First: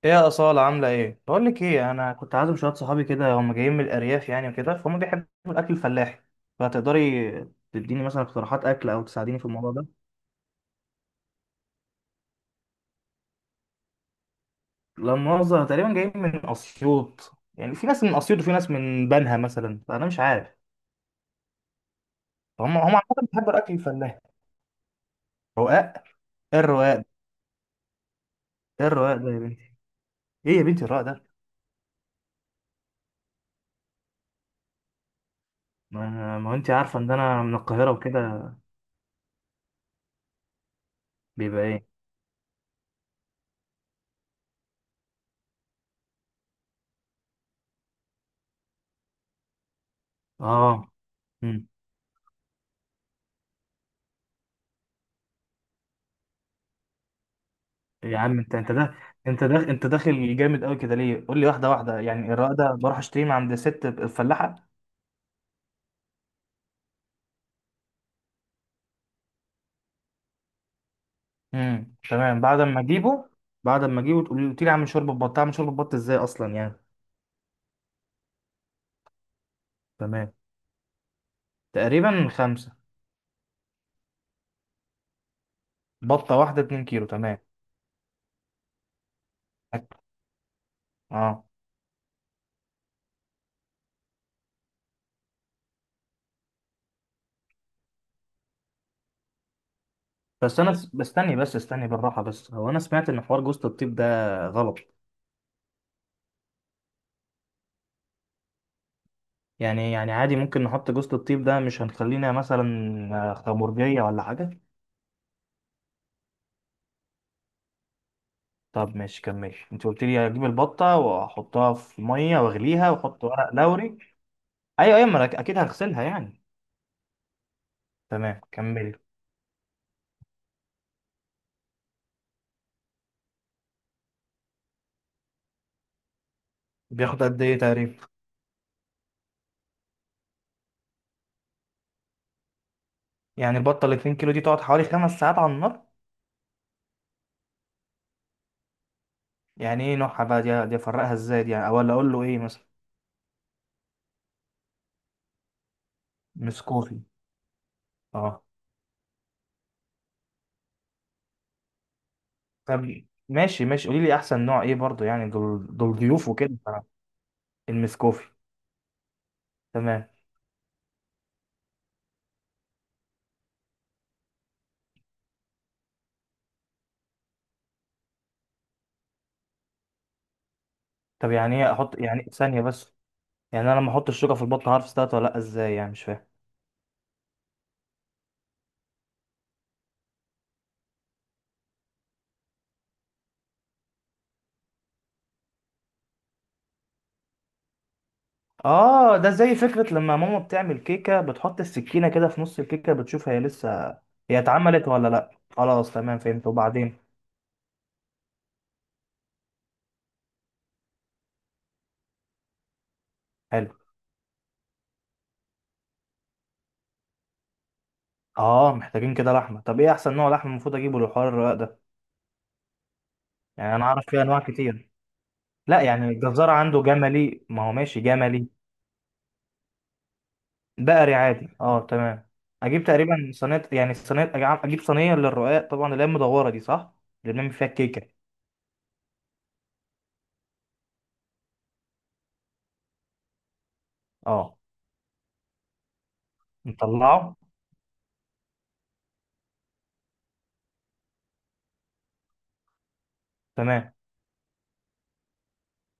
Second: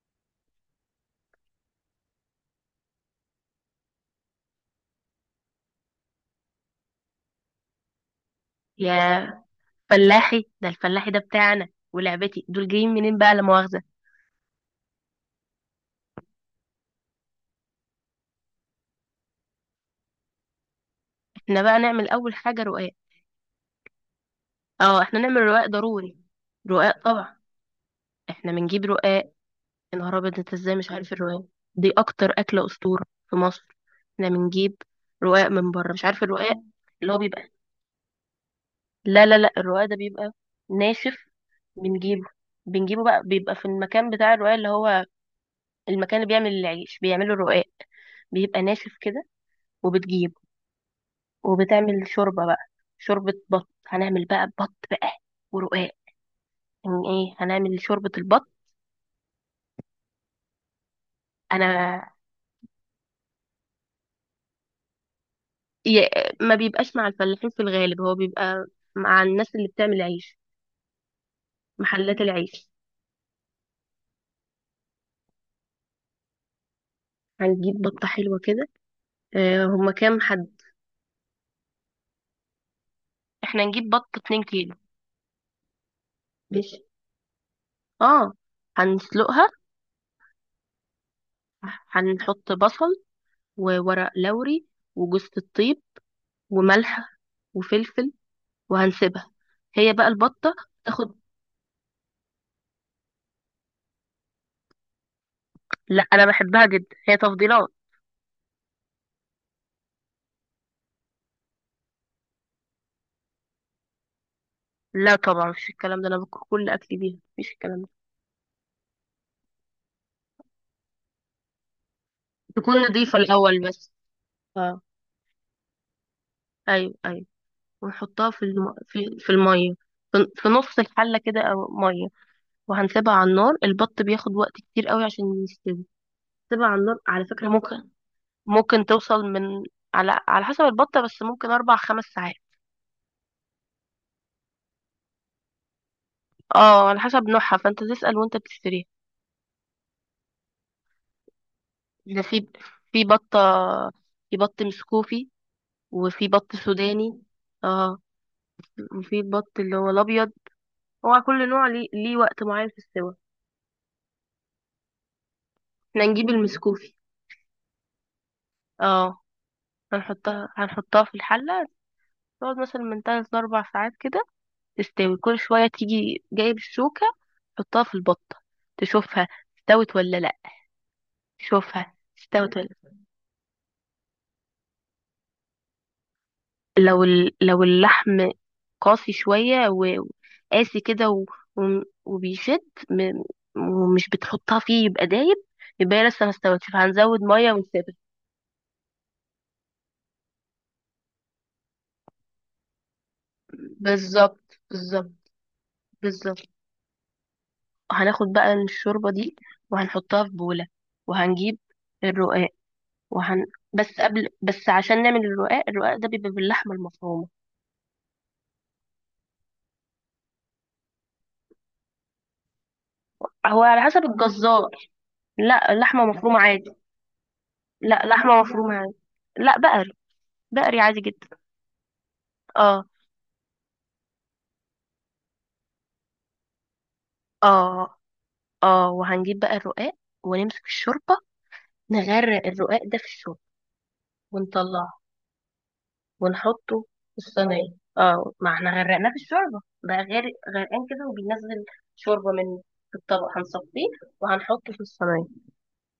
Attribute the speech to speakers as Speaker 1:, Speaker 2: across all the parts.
Speaker 1: ايه يا أصالة عاملة ايه؟ بقول لك ايه، انا كنت عازم شوية صحابي كده، هم جايين من الارياف يعني وكده، فهم بيحبوا الاكل الفلاحي. فتقدري تديني مثلا اقتراحات اكل او تساعديني
Speaker 2: يا
Speaker 1: في الموضوع ده؟
Speaker 2: فلاحي ده. الفلاحي ده بتاعنا؟ ولعبتي دول جايين منين بقى، لا مؤاخذة؟
Speaker 1: لا مؤاخذة، تقريبا جايين من اسيوط، يعني في ناس من اسيوط وفي ناس من بنها مثلا، فانا مش عارف.
Speaker 2: احنا بقى نعمل اول حاجة
Speaker 1: فهم
Speaker 2: رقاق.
Speaker 1: هم عامة بيحبوا الاكل الفلاحي.
Speaker 2: اه، احنا نعمل رقاق
Speaker 1: رقاق؟
Speaker 2: ضروري.
Speaker 1: ايه الرقاق
Speaker 2: رقاق
Speaker 1: ده؟
Speaker 2: طبعا، احنا بنجيب
Speaker 1: ايه الرقاق ده
Speaker 2: رقاق.
Speaker 1: يا بنتي؟
Speaker 2: يا نهار ابيض، انت
Speaker 1: ايه يا
Speaker 2: ازاي
Speaker 1: بنتي
Speaker 2: مش
Speaker 1: الرقاق
Speaker 2: عارف
Speaker 1: ده؟
Speaker 2: الرقاق؟ دي اكتر اكلة اسطورة في مصر. احنا بنجيب رقاق من بره. مش عارف
Speaker 1: ما
Speaker 2: الرقاق؟
Speaker 1: انت عارفة ان
Speaker 2: اللي هو
Speaker 1: انا
Speaker 2: بيبقى،
Speaker 1: من القاهرة وكده.
Speaker 2: لا لا لا، الرقاق ده بيبقى ناشف.
Speaker 1: بيبقى ايه؟
Speaker 2: بنجيبه بنجيبه بقى، بيبقى في المكان بتاع الرقاق، اللي هو المكان اللي بيعمل العيش بيعملوا الرقاق. بيبقى ناشف كده. وبتجيب
Speaker 1: اه. إمم.
Speaker 2: وبتعمل شوربة بقى. شوربة بط هنعمل بقى، بط بقى ورقاق. يعني ايه؟ هنعمل شوربة
Speaker 1: يا عم
Speaker 2: البط.
Speaker 1: انت، انت ده انت داخل جامد قوي كده ليه؟ قول لي واحده واحده
Speaker 2: انا
Speaker 1: يعني. الرق ده بروح اشتريه من عند ست الفلاحه؟
Speaker 2: ي- ما بيبقاش مع الفلاحين في الغالب، هو بيبقى مع الناس اللي بتعمل عيش، محلات
Speaker 1: تمام، بعد
Speaker 2: العيش.
Speaker 1: ما اجيبه. بعد ما اجيبه تقول لي اعمل شوربه بط. اعمل شوربه بط ازاي اصلا يعني؟
Speaker 2: هنجيب بطة حلوة كده. هما كام
Speaker 1: تمام،
Speaker 2: حد؟
Speaker 1: تقريبا خمسه.
Speaker 2: احنا نجيب بط 2 كيلو.
Speaker 1: بطه واحده
Speaker 2: ماشي.
Speaker 1: 2 كيلو، تمام.
Speaker 2: اه، هنسلقها.
Speaker 1: اه،
Speaker 2: هنحط بصل، وورق لوري، وجوزة الطيب، وملح، وفلفل، وهنسيبها هي بقى البطة
Speaker 1: بس انا
Speaker 2: تاخد.
Speaker 1: بستني بس، استني بالراحه، بس هو انا سمعت ان حوار جوزة الطيب ده غلط.
Speaker 2: لا، انا بحبها جدا، هي تفضيلات.
Speaker 1: يعني عادي ممكن نحط جوزة الطيب ده؟ مش هنخلينا مثلا خمرجيه ولا حاجه؟
Speaker 2: لا طبعا، مفيش الكلام ده، انا باكل كل اكلي بيها، مفيش الكلام ده.
Speaker 1: طب ماشي، كمل. انت قلت لي اجيب البطه واحطها في ميه
Speaker 2: تكون
Speaker 1: واغليها
Speaker 2: نضيفة
Speaker 1: واحط ورق
Speaker 2: الأول بس.
Speaker 1: لوري.
Speaker 2: اه،
Speaker 1: ايوه ما انا اكيد هغسلها يعني.
Speaker 2: ايوه ايوه. ونحطها
Speaker 1: تمام
Speaker 2: في
Speaker 1: كمل.
Speaker 2: في الميه، في نص الحله كده، او ميه. وهنسيبها على النار. البط بياخد وقت كتير قوي عشان يستوي. سيبها على النار،
Speaker 1: بياخد
Speaker 2: على
Speaker 1: قد
Speaker 2: فكره.
Speaker 1: ايه
Speaker 2: ممكن
Speaker 1: تقريبا؟
Speaker 2: ممكن توصل من، على حسب البطه، بس ممكن 4 5 ساعات.
Speaker 1: يعني البطه ال 2 كيلو دي تقعد حوالي خمس ساعات على النار؟
Speaker 2: اه، على حسب نوعها، فانت تسال وانت بتشتريها.
Speaker 1: يعني ايه نوعها بقى؟ دي افرقها ازاي دي يعني، ولا اقول
Speaker 2: ده
Speaker 1: له ايه
Speaker 2: في،
Speaker 1: مثلا؟
Speaker 2: في بطه، في بط مسكوفي، وفي بط
Speaker 1: مسكوفي.
Speaker 2: سوداني. اه،
Speaker 1: اه.
Speaker 2: وفي البط اللي هو الابيض. هو كل نوع ليه وقت معين في
Speaker 1: طب
Speaker 2: السوا.
Speaker 1: ماشي ماشي، قولي لي احسن نوع ايه برضو، يعني دول
Speaker 2: احنا نجيب
Speaker 1: ضيوف وكده.
Speaker 2: المسكوفي.
Speaker 1: المسكوفي؟
Speaker 2: اه.
Speaker 1: تمام.
Speaker 2: هنحطها في الحلة. تقعد مثلا من تلات لأربع ساعات كده، تستوي. كل شوية تيجي جايب الشوكة، تحطها في البطة، تشوفها استوت ولا لأ.
Speaker 1: طب يعني ايه
Speaker 2: تشوفها
Speaker 1: احط يعني؟
Speaker 2: استوت
Speaker 1: ثانيه
Speaker 2: ولا لأ.
Speaker 1: بس. يعني انا لما احط الشوكه في البطه هعرف استوت ولا لا ازاي يعني؟ مش فاهم.
Speaker 2: لو لو اللحم قاسي شوية وقاسي كده و... وبيشد م... ومش بتحطها فيه يبقى دايب، يبقى هي لسه ما استوتش، فهنزود مية ونسيبها.
Speaker 1: اه، ده زي فكرة لما ماما بتعمل كيكة بتحط السكينة كده في نص الكيكة، بتشوف هي لسه هي
Speaker 2: بالظبط،
Speaker 1: اتعملت ولا
Speaker 2: بالظبط،
Speaker 1: لا. خلاص تمام، فهمت.
Speaker 2: بالظبط.
Speaker 1: وبعدين؟
Speaker 2: هناخد بقى الشوربة دي وهنحطها في بولة، وهنجيب الرقاق وهن
Speaker 1: حلو.
Speaker 2: بس قبل، بس عشان نعمل الرقاق، الرقاق ده بيبقى باللحمة المفرومة.
Speaker 1: اه، محتاجين كده لحمة. طب ايه احسن نوع لحمة المفروض اجيبه للحوار الرقاق ده؟
Speaker 2: هو
Speaker 1: يعني
Speaker 2: على
Speaker 1: انا
Speaker 2: حسب
Speaker 1: اعرف فيه انواع
Speaker 2: الجزار.
Speaker 1: كتير.
Speaker 2: لا،
Speaker 1: لا،
Speaker 2: اللحمة
Speaker 1: يعني
Speaker 2: مفرومة
Speaker 1: الجزار
Speaker 2: عادي.
Speaker 1: عنده جملي، ما هو ماشي
Speaker 2: لا، لحمة
Speaker 1: جملي.
Speaker 2: مفرومة عادي. لا، بقري، بقري عادي
Speaker 1: بقري
Speaker 2: جدا.
Speaker 1: عادي، اه تمام. اجيب
Speaker 2: اه.
Speaker 1: تقريبا صينية، يعني صينية اجيب صينية للرقاق، طبعا اللي هي المدورة دي صح، اللي بنعمل فيها
Speaker 2: اه.
Speaker 1: الكيكة.
Speaker 2: اه، وهنجيب بقى الرقاق، ونمسك الشوربة، نغرق الرقاق ده في الشوربة،
Speaker 1: اه.
Speaker 2: ونطلعه ونحطه في
Speaker 1: نطلعه.
Speaker 2: الصينية. اه، ما احنا غرقناه في الشوربة بقى، غير غرقان كده وبينزل شوربة. من في الطبق هنصفيه
Speaker 1: تمام.
Speaker 2: وهنحطه في الصينية.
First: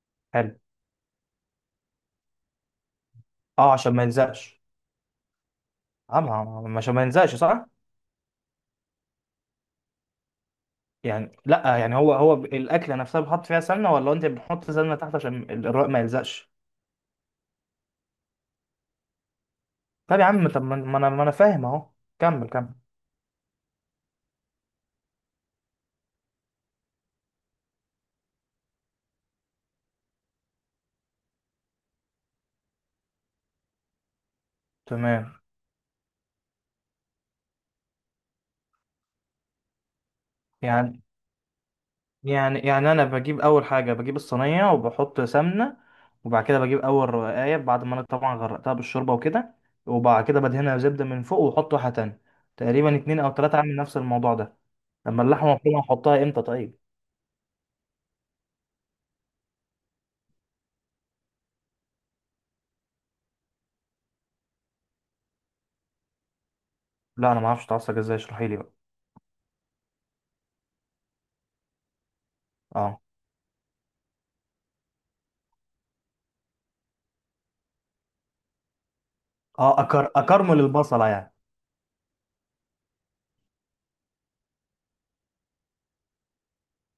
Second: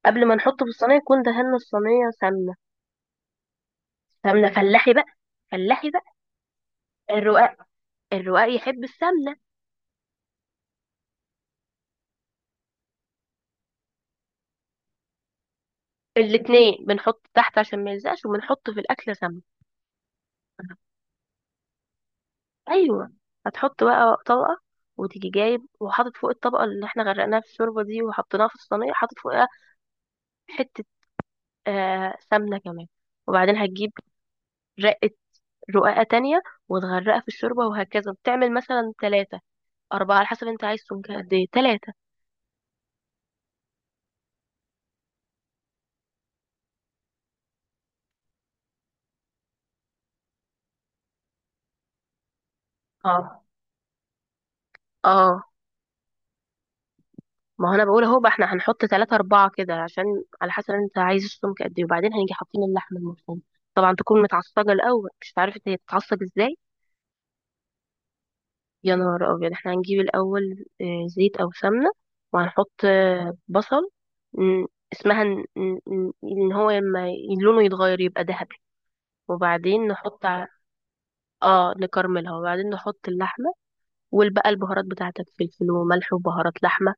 Speaker 2: قبل ما
Speaker 1: حلو.
Speaker 2: نحطه في الصينية يكون دهنا الصينية سمنة،
Speaker 1: اه، عشان ما
Speaker 2: سمنة
Speaker 1: يلزقش.
Speaker 2: فلاحي بقى، فلاحي بقى.
Speaker 1: طبعا، مش ما ينزلش
Speaker 2: الرقاق،
Speaker 1: صح؟
Speaker 2: الرقاق يحب السمنة.
Speaker 1: يعني لا، يعني هو الاكله نفسها بتحط فيها سمنه، ولا انت بتحط سمنه تحت عشان الرق ما يلزقش؟
Speaker 2: الاتنين بنحط تحت عشان ما يلزقش، وبنحط في الأكل سمنة.
Speaker 1: طب يا عم، طب ما انا، ما انا فاهم اهو. كمل.
Speaker 2: ايوه. هتحط بقى طبقه، وتيجي جايب وحاطط فوق الطبقه اللي احنا غرقناها في الشوربه دي وحطيناها في الصينيه، حاطط فوقها حته، آه، سمنة كمان. وبعدين هتجيب رقة
Speaker 1: تمام.
Speaker 2: رقاقة تانية وتغرقها في الشوربة، وهكذا. بتعمل مثلا تلاتة أربعة على حسب انت عايز
Speaker 1: يعني
Speaker 2: سمك قد ايه، تلاتة.
Speaker 1: يعني انا بجيب اول حاجه، بجيب الصينيه وبحط سمنه، وبعد كده بجيب اول رقايه بعد ما انا طبعا غرقتها بالشوربه وكده، وبعد كده بدهنها زبده من فوق واحط واحده تانية، تقريبا اتنين او
Speaker 2: اه.
Speaker 1: تلاته اعمل نفس الموضوع ده. لما
Speaker 2: اه.
Speaker 1: اللحمه مفرومه احطها امتى طيب؟
Speaker 2: ما هو انا بقول اهو بقى، احنا هنحط تلاتة أربعة كده عشان، على حسب انت عايز السمك قد ايه. وبعدين هنيجي حاطين اللحمة المفرومة. طبعا تكون متعصجة الأول. مش عارفة هي بتتعصج ازاي.
Speaker 1: لا انا ما اعرفش اتعصب ازاي، اشرحي لي بقى.
Speaker 2: يا نهار أبيض. احنا هنجيب الأول زيت أو سمنة، وهنحط
Speaker 1: اه
Speaker 2: بصل. م، اسمها ان إن- إن- إن هو لما لونه يتغير يبقى ذهبي،
Speaker 1: اه،
Speaker 2: وبعدين نحط
Speaker 1: اكرمل البصلة يعني.
Speaker 2: اه نكرملها. وبعدين نحط اللحمة، والبقى البهارات بتاعتك، فلفل وملح وبهارات لحمة.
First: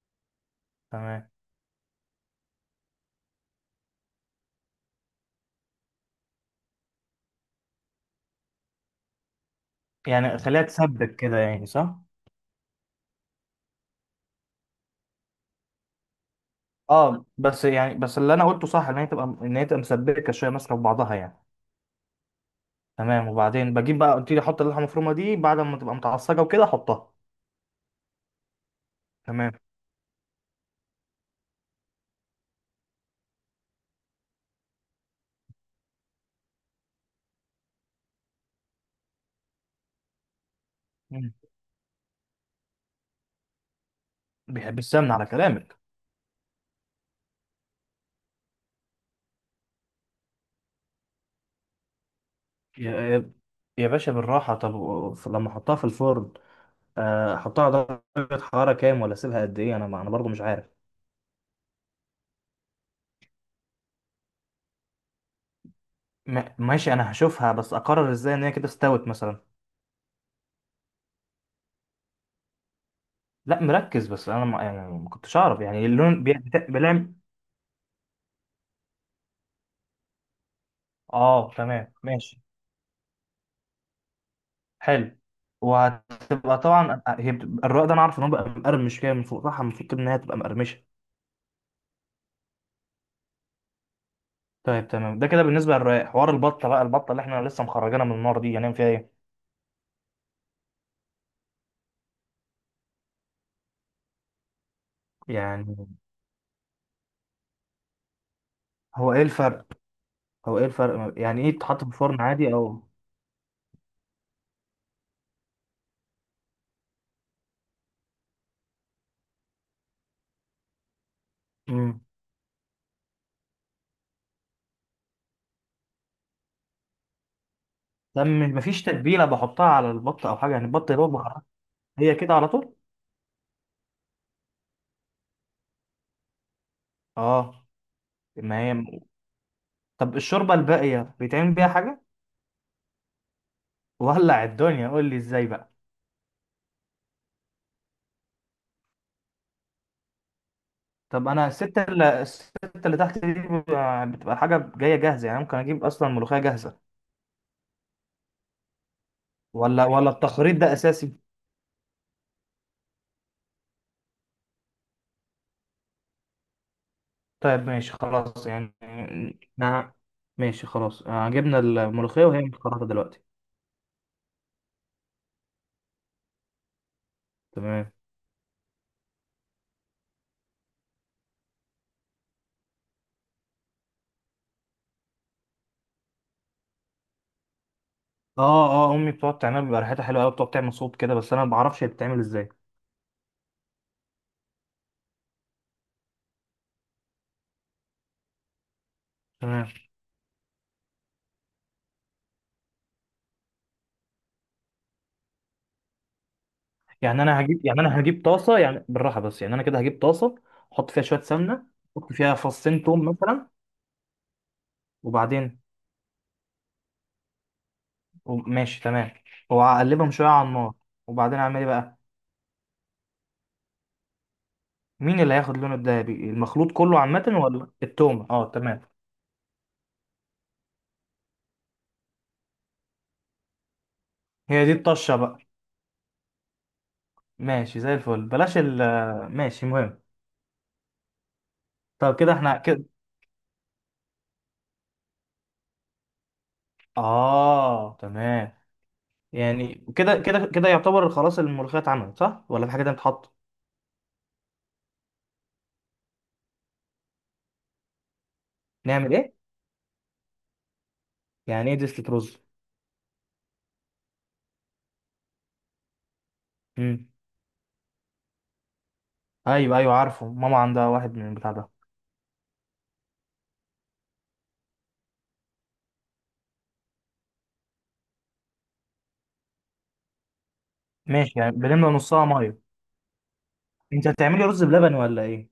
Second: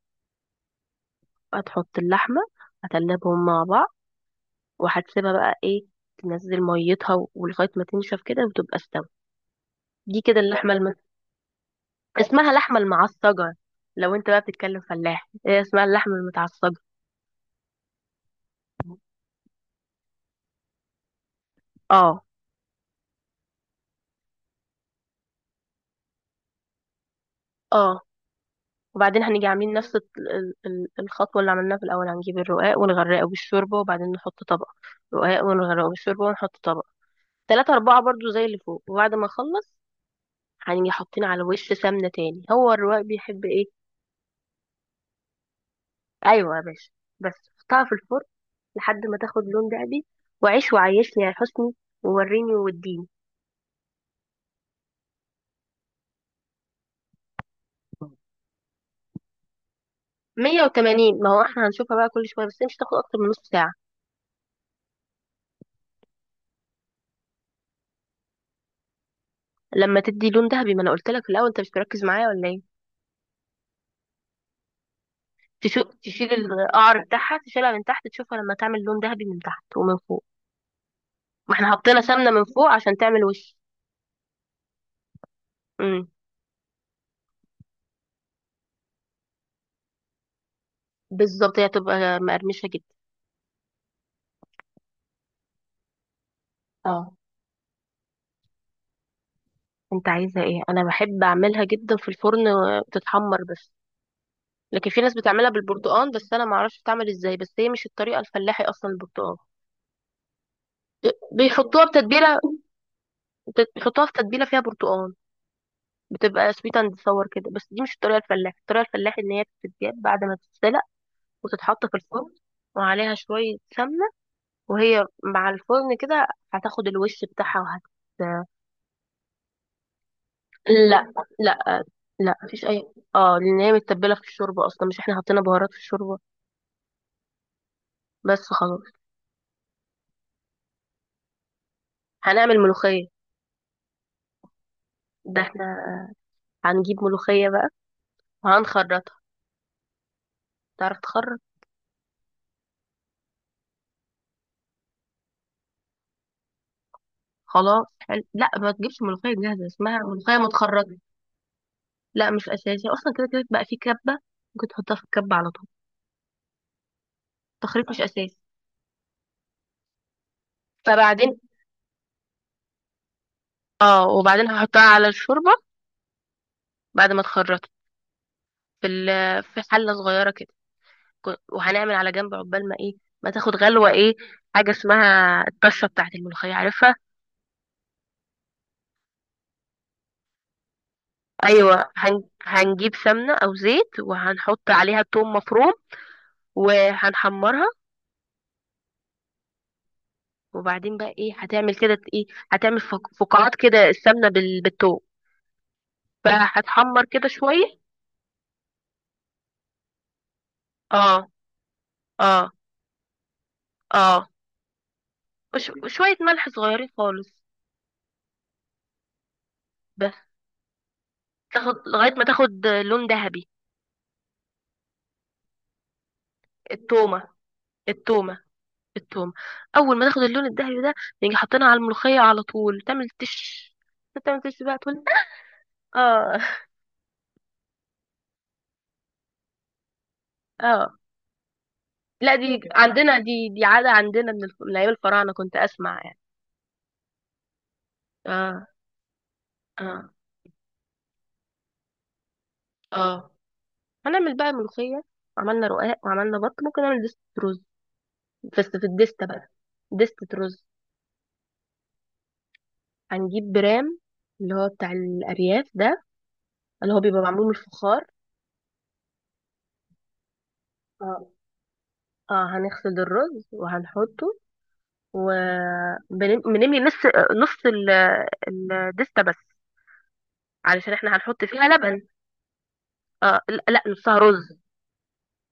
Speaker 1: تمام.
Speaker 2: هتحط اللحمة، هتقلبهم مع بعض، وهتسيبها بقى ايه، تنزل ميتها ولغاية ما تنشف كده وتبقى استوت. دي
Speaker 1: يعني
Speaker 2: كده
Speaker 1: خليها
Speaker 2: اللحمة
Speaker 1: تسبك كده يعني صح؟
Speaker 2: اسمها لحمة المعصجة. لو انت بقى بتتكلم فلاح، هي اسمها اللحمة المتعصجة.
Speaker 1: اه، بس يعني، بس اللي انا قلته صح، ان هي تبقى، ان هي تبقى مسبكه شويه ماسكه في بعضها يعني.
Speaker 2: اه.
Speaker 1: تمام. وبعدين بجيب بقى، قلت لي احط اللحمه المفرومه دي بعد ما تبقى متعصجه وكده احطها.
Speaker 2: اه. وبعدين هنيجي
Speaker 1: تمام.
Speaker 2: عاملين نفس الخطوة اللي عملناها في الأول. هنجيب الرقاق ونغرقه بالشوربة، وبعدين نحط طبق رقاق ونغرقه بالشوربة، ونحط طبق. تلاتة أربعة برضو زي اللي فوق. وبعد ما أخلص، هنيجي حاطين
Speaker 1: مم.
Speaker 2: على وش سمنة تاني. هو الرواق بيحب إيه؟
Speaker 1: بيحب السمنه على كلامك.
Speaker 2: أيوة يا باشا. بس حطها في الفرن لحد ما تاخد لون دهبي، وعيش وعيشني يا حسني، ووريني
Speaker 1: يا
Speaker 2: ووديني.
Speaker 1: يا يا باشا بالراحه. طب لما احطها في الفرن، احطها على درجه حراره كام ولا اسيبها قد ايه؟ انا انا برضو مش
Speaker 2: مية
Speaker 1: عارف.
Speaker 2: وتمانين ما هو احنا هنشوفها بقى كل شوية، بس هي مش هتاخد أكتر من نص ساعة.
Speaker 1: ماشي، انا هشوفها بس اقرر ازاي ان هي كده استوت مثلا؟
Speaker 2: لما تدي لون دهبي. ما أنا قلت لك في الأول، أنت مش مركز معايا ولا إيه؟
Speaker 1: لا مركز، بس انا ما يعني ما كنتش اعرف يعني اللون
Speaker 2: تشيل القعر
Speaker 1: بلام.
Speaker 2: بتاعها، تشيلها من تحت، تشوفها لما تعمل لون دهبي من تحت ومن فوق.
Speaker 1: اه
Speaker 2: ما احنا
Speaker 1: تمام،
Speaker 2: حطينا سمنة
Speaker 1: ماشي.
Speaker 2: من فوق عشان تعمل وش.
Speaker 1: حلو.
Speaker 2: امم.
Speaker 1: وهتبقى طبعا هي الرق ده انا عارف ان هو بقى مقرمش كده من فوق صح، المفروض ان هي تبقى مقرمشه.
Speaker 2: بالظبط، هي هتبقى مقرمشة جدا.
Speaker 1: طيب تمام، ده كده بالنسبه للرق. حوار البطه بقى، البطه
Speaker 2: اه.
Speaker 1: اللي احنا لسه مخرجينها من النار دي، هنعمل فيها ايه؟
Speaker 2: انت عايزة ايه؟ انا بحب اعملها جدا في الفرن وتتحمر بس. لكن في ناس بتعملها
Speaker 1: يعني
Speaker 2: بالبرتقال، بس انا ما اعرفش بتعمل ازاي، بس هي مش الطريقة الفلاحي اصلا
Speaker 1: هو ايه
Speaker 2: البرتقال.
Speaker 1: الفرق هو ايه الفرق يعني، ايه تتحط
Speaker 2: بيحطوها
Speaker 1: في الفرن
Speaker 2: بتتبيلة،
Speaker 1: عادي او؟
Speaker 2: بيحطوها في تتبيلة فيها برتقال، بتبقى سويت اند صور كده. بس دي مش الطريقة الفلاحي. الطريقة الفلاحي ان هي بتتجاب بعد ما تتسلق وتتحط في
Speaker 1: امم.
Speaker 2: الفرن، وعليها شوية سمنة، وهي مع الفرن كده هتاخد الوش بتاعها
Speaker 1: طب مفيش تتبيله بحطها على البطه او حاجه يعني؟ البطه يا
Speaker 2: لا.
Speaker 1: دوب بخرجها
Speaker 2: لا،
Speaker 1: هي
Speaker 2: لا
Speaker 1: كده على
Speaker 2: مفيش
Speaker 1: طول؟
Speaker 2: اي. اه، لان هي متبله في الشوربه اصلا، مش احنا حطينا بهارات في الشوربه.
Speaker 1: اه.
Speaker 2: بس
Speaker 1: ما
Speaker 2: خلاص.
Speaker 1: هي، طب الشوربه الباقيه بيتعمل بيها حاجه؟
Speaker 2: هنعمل ملوخية.
Speaker 1: ولع الدنيا، قول لي
Speaker 2: ده
Speaker 1: ازاي
Speaker 2: احنا
Speaker 1: بقى.
Speaker 2: هنجيب ملوخية بقى وهنخرطها. تعرف
Speaker 1: طب
Speaker 2: تخرط؟
Speaker 1: انا الستة اللي تحت دي بتبقى، بتبقى الحاجة جاية جاهزة يعني، ممكن اجيب اصلا ملوخية جاهزة؟
Speaker 2: خلاص، حلو. لا، ما تجيبش ملوخية جاهزة،
Speaker 1: ولا
Speaker 2: اسمها
Speaker 1: ولا
Speaker 2: ملوخية
Speaker 1: التخريط ده
Speaker 2: متخرطة.
Speaker 1: اساسي؟
Speaker 2: لا، مش أساسي أصلا، كده كده بقى في كبة، ممكن تحطها في الكبة على طول.
Speaker 1: طيب
Speaker 2: التخريط
Speaker 1: ماشي
Speaker 2: مش أساسي.
Speaker 1: خلاص يعني. نعم. ماشي خلاص،
Speaker 2: فبعدين،
Speaker 1: جبنا الملوخية وهي متخرطة دلوقتي.
Speaker 2: اه، وبعدين هحطها على الشوربة، بعد ما تخرطها،
Speaker 1: تمام.
Speaker 2: في حلة صغيرة كده. وهنعمل على جنب عقبال ما ايه، ما تاخد غلوة ايه. حاجة اسمها الطشة بتاعت الملوخية، عارفها؟
Speaker 1: اه اه، امي بتقعد تعملها بيبقى ريحتها حلوه قوي، بتقعد تعمل صوت كده، بس انا ما بعرفش هي
Speaker 2: ايوه.
Speaker 1: بتتعمل ازاي.
Speaker 2: هنجيب سمنه او زيت، وهنحط عليها توم مفروم، وهنحمرها.
Speaker 1: تمام.
Speaker 2: وبعدين بقى ايه؟ هتعمل كده ايه، هتعمل فقاعات كده السمنه بالتوم، فهتحمر كده شويه.
Speaker 1: انا هجيب طاسه يعني، بالراحه بس، يعني انا كده هجيب طاسه احط فيها
Speaker 2: اه.
Speaker 1: شويه سمنه، احط
Speaker 2: اه.
Speaker 1: فيها فصين توم مثلا.
Speaker 2: اه.
Speaker 1: وبعدين؟
Speaker 2: وشويه ملح صغيرين خالص.
Speaker 1: ماشي تمام، وأقلبهم
Speaker 2: بس.
Speaker 1: شوية على النار، وبعدين أعمل إيه
Speaker 2: تاخد
Speaker 1: بقى؟
Speaker 2: لغايه ما تاخد لون ذهبي.
Speaker 1: مين اللي هياخد لونه الدهبي، المخلوط كله عامة
Speaker 2: التومه،
Speaker 1: ولا التومة؟
Speaker 2: التومه،
Speaker 1: اه تمام.
Speaker 2: التومه. اول ما تاخد اللون الذهبي ده، نيجي حاطينها على الملوخيه على طول، تعمل تش، تعمل تش
Speaker 1: هي دي
Speaker 2: بقى، تقول.
Speaker 1: الطشة بقى؟
Speaker 2: اه.
Speaker 1: ماشي زي الفل، بلاش ال ماشي مهم.
Speaker 2: اه.
Speaker 1: طب كده
Speaker 2: لا دي
Speaker 1: احنا
Speaker 2: ممكن، اه،
Speaker 1: كده؟
Speaker 2: عندنا دي، دي عادة عندنا من من أيام الفراعنة، كنت أسمع يعني.
Speaker 1: اه تمام.
Speaker 2: اه.
Speaker 1: يعني
Speaker 2: اه.
Speaker 1: كده يعتبر خلاص الملوخية اتعملت صح، ولا في حاجة تانية
Speaker 2: اه.
Speaker 1: بتتحط؟
Speaker 2: هنعمل بقى ملوخية. عملنا رقاق وعملنا بط، ممكن نعمل دستة رز، بس في
Speaker 1: نعمل
Speaker 2: الدستة
Speaker 1: ايه؟
Speaker 2: بقى. دستة رز.
Speaker 1: يعني ايه دستة رز؟
Speaker 2: هنجيب برام، اللي هو بتاع الأرياف ده، اللي هو
Speaker 1: امم.
Speaker 2: بيبقى معمول من الفخار.
Speaker 1: ايوه عارفه، ماما عندها واحد
Speaker 2: اه.
Speaker 1: من البتاع ده.
Speaker 2: اه، هنغسل الرز وهنحطه، وبنملي نص، نص الدستة بس، علشان احنا
Speaker 1: ماشي،
Speaker 2: هنحط
Speaker 1: يعني
Speaker 2: فيها
Speaker 1: بنملى
Speaker 2: لبن.
Speaker 1: نصها ميه؟
Speaker 2: اه، لا لا،
Speaker 1: انت
Speaker 2: نصها
Speaker 1: هتعملي
Speaker 2: رز.
Speaker 1: رز بلبن ولا ايه؟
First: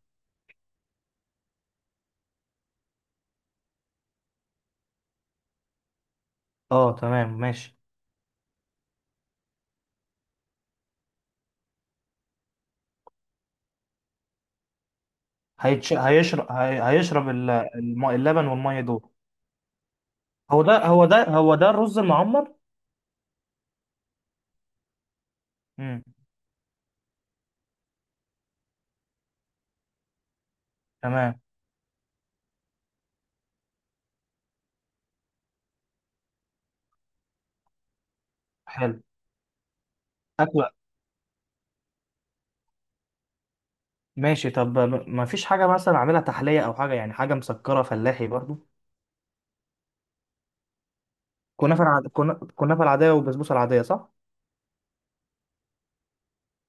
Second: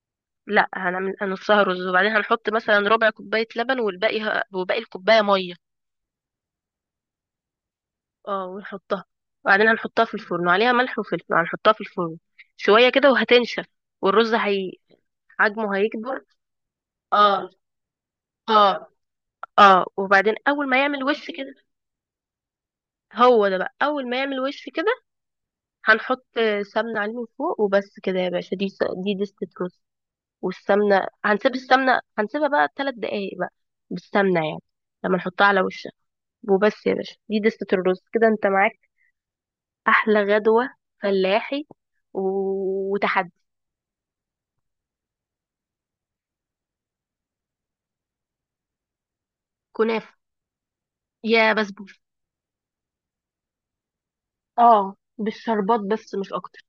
Speaker 2: لا، هنعمل هنصهره رز، وبعدين هنحط مثلا ربع كوباية لبن، والباقي وباقي الكوباية مية.
Speaker 1: اه تمام ماشي.
Speaker 2: اه، ونحطها، وبعدين هنحطها في الفرن وعليها ملح وفلفل. هنحطها في الفرن شوية كده وهتنشف، والرز هي حجمه هيكبر.
Speaker 1: هيشرب هيشرب
Speaker 2: اه.
Speaker 1: اللبن والميه
Speaker 2: اه.
Speaker 1: دول؟
Speaker 2: اه، وبعدين
Speaker 1: هو
Speaker 2: اول ما
Speaker 1: ده
Speaker 2: يعمل
Speaker 1: هو ده
Speaker 2: وش كده.
Speaker 1: هو ده الرز المعمر.
Speaker 2: هو ده بقى، اول ما يعمل وش كده،
Speaker 1: امم.
Speaker 2: هنحط سمنة عليه من فوق، وبس كده يا باشا. دي دي دستة رز. والسمنة
Speaker 1: تمام.
Speaker 2: هنسيب السمنة، هنسيبها بقى 3 دقايق بقى بالسمنة، يعني لما نحطها على وش. وبس يا باشا، دي دستة الرز كده، انت معاك
Speaker 1: حلو.
Speaker 2: احلى غدوة
Speaker 1: اكله.
Speaker 2: فلاحي وتحدي.
Speaker 1: ماشي طب، ما فيش حاجه مثلا اعملها تحليه او حاجه، يعني حاجه مسكره فلاحي برضو؟
Speaker 2: كنافة، يا
Speaker 1: كنافه
Speaker 2: بسبوسة.
Speaker 1: كنافه العاديه والبسبوسه العاديه صح؟
Speaker 2: اه، بالشربات بس، مش اكتر.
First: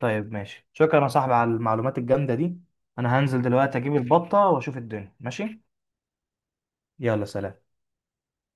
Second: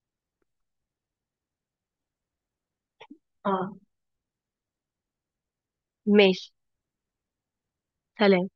Speaker 1: طيب ماشي، شكرا يا صاحبي على المعلومات الجامده دي. انا هنزل
Speaker 2: اه،
Speaker 1: دلوقتي اجيب البطه واشوف الدنيا. ماشي؟
Speaker 2: ماشي،
Speaker 1: يلا سلام.
Speaker 2: سلام.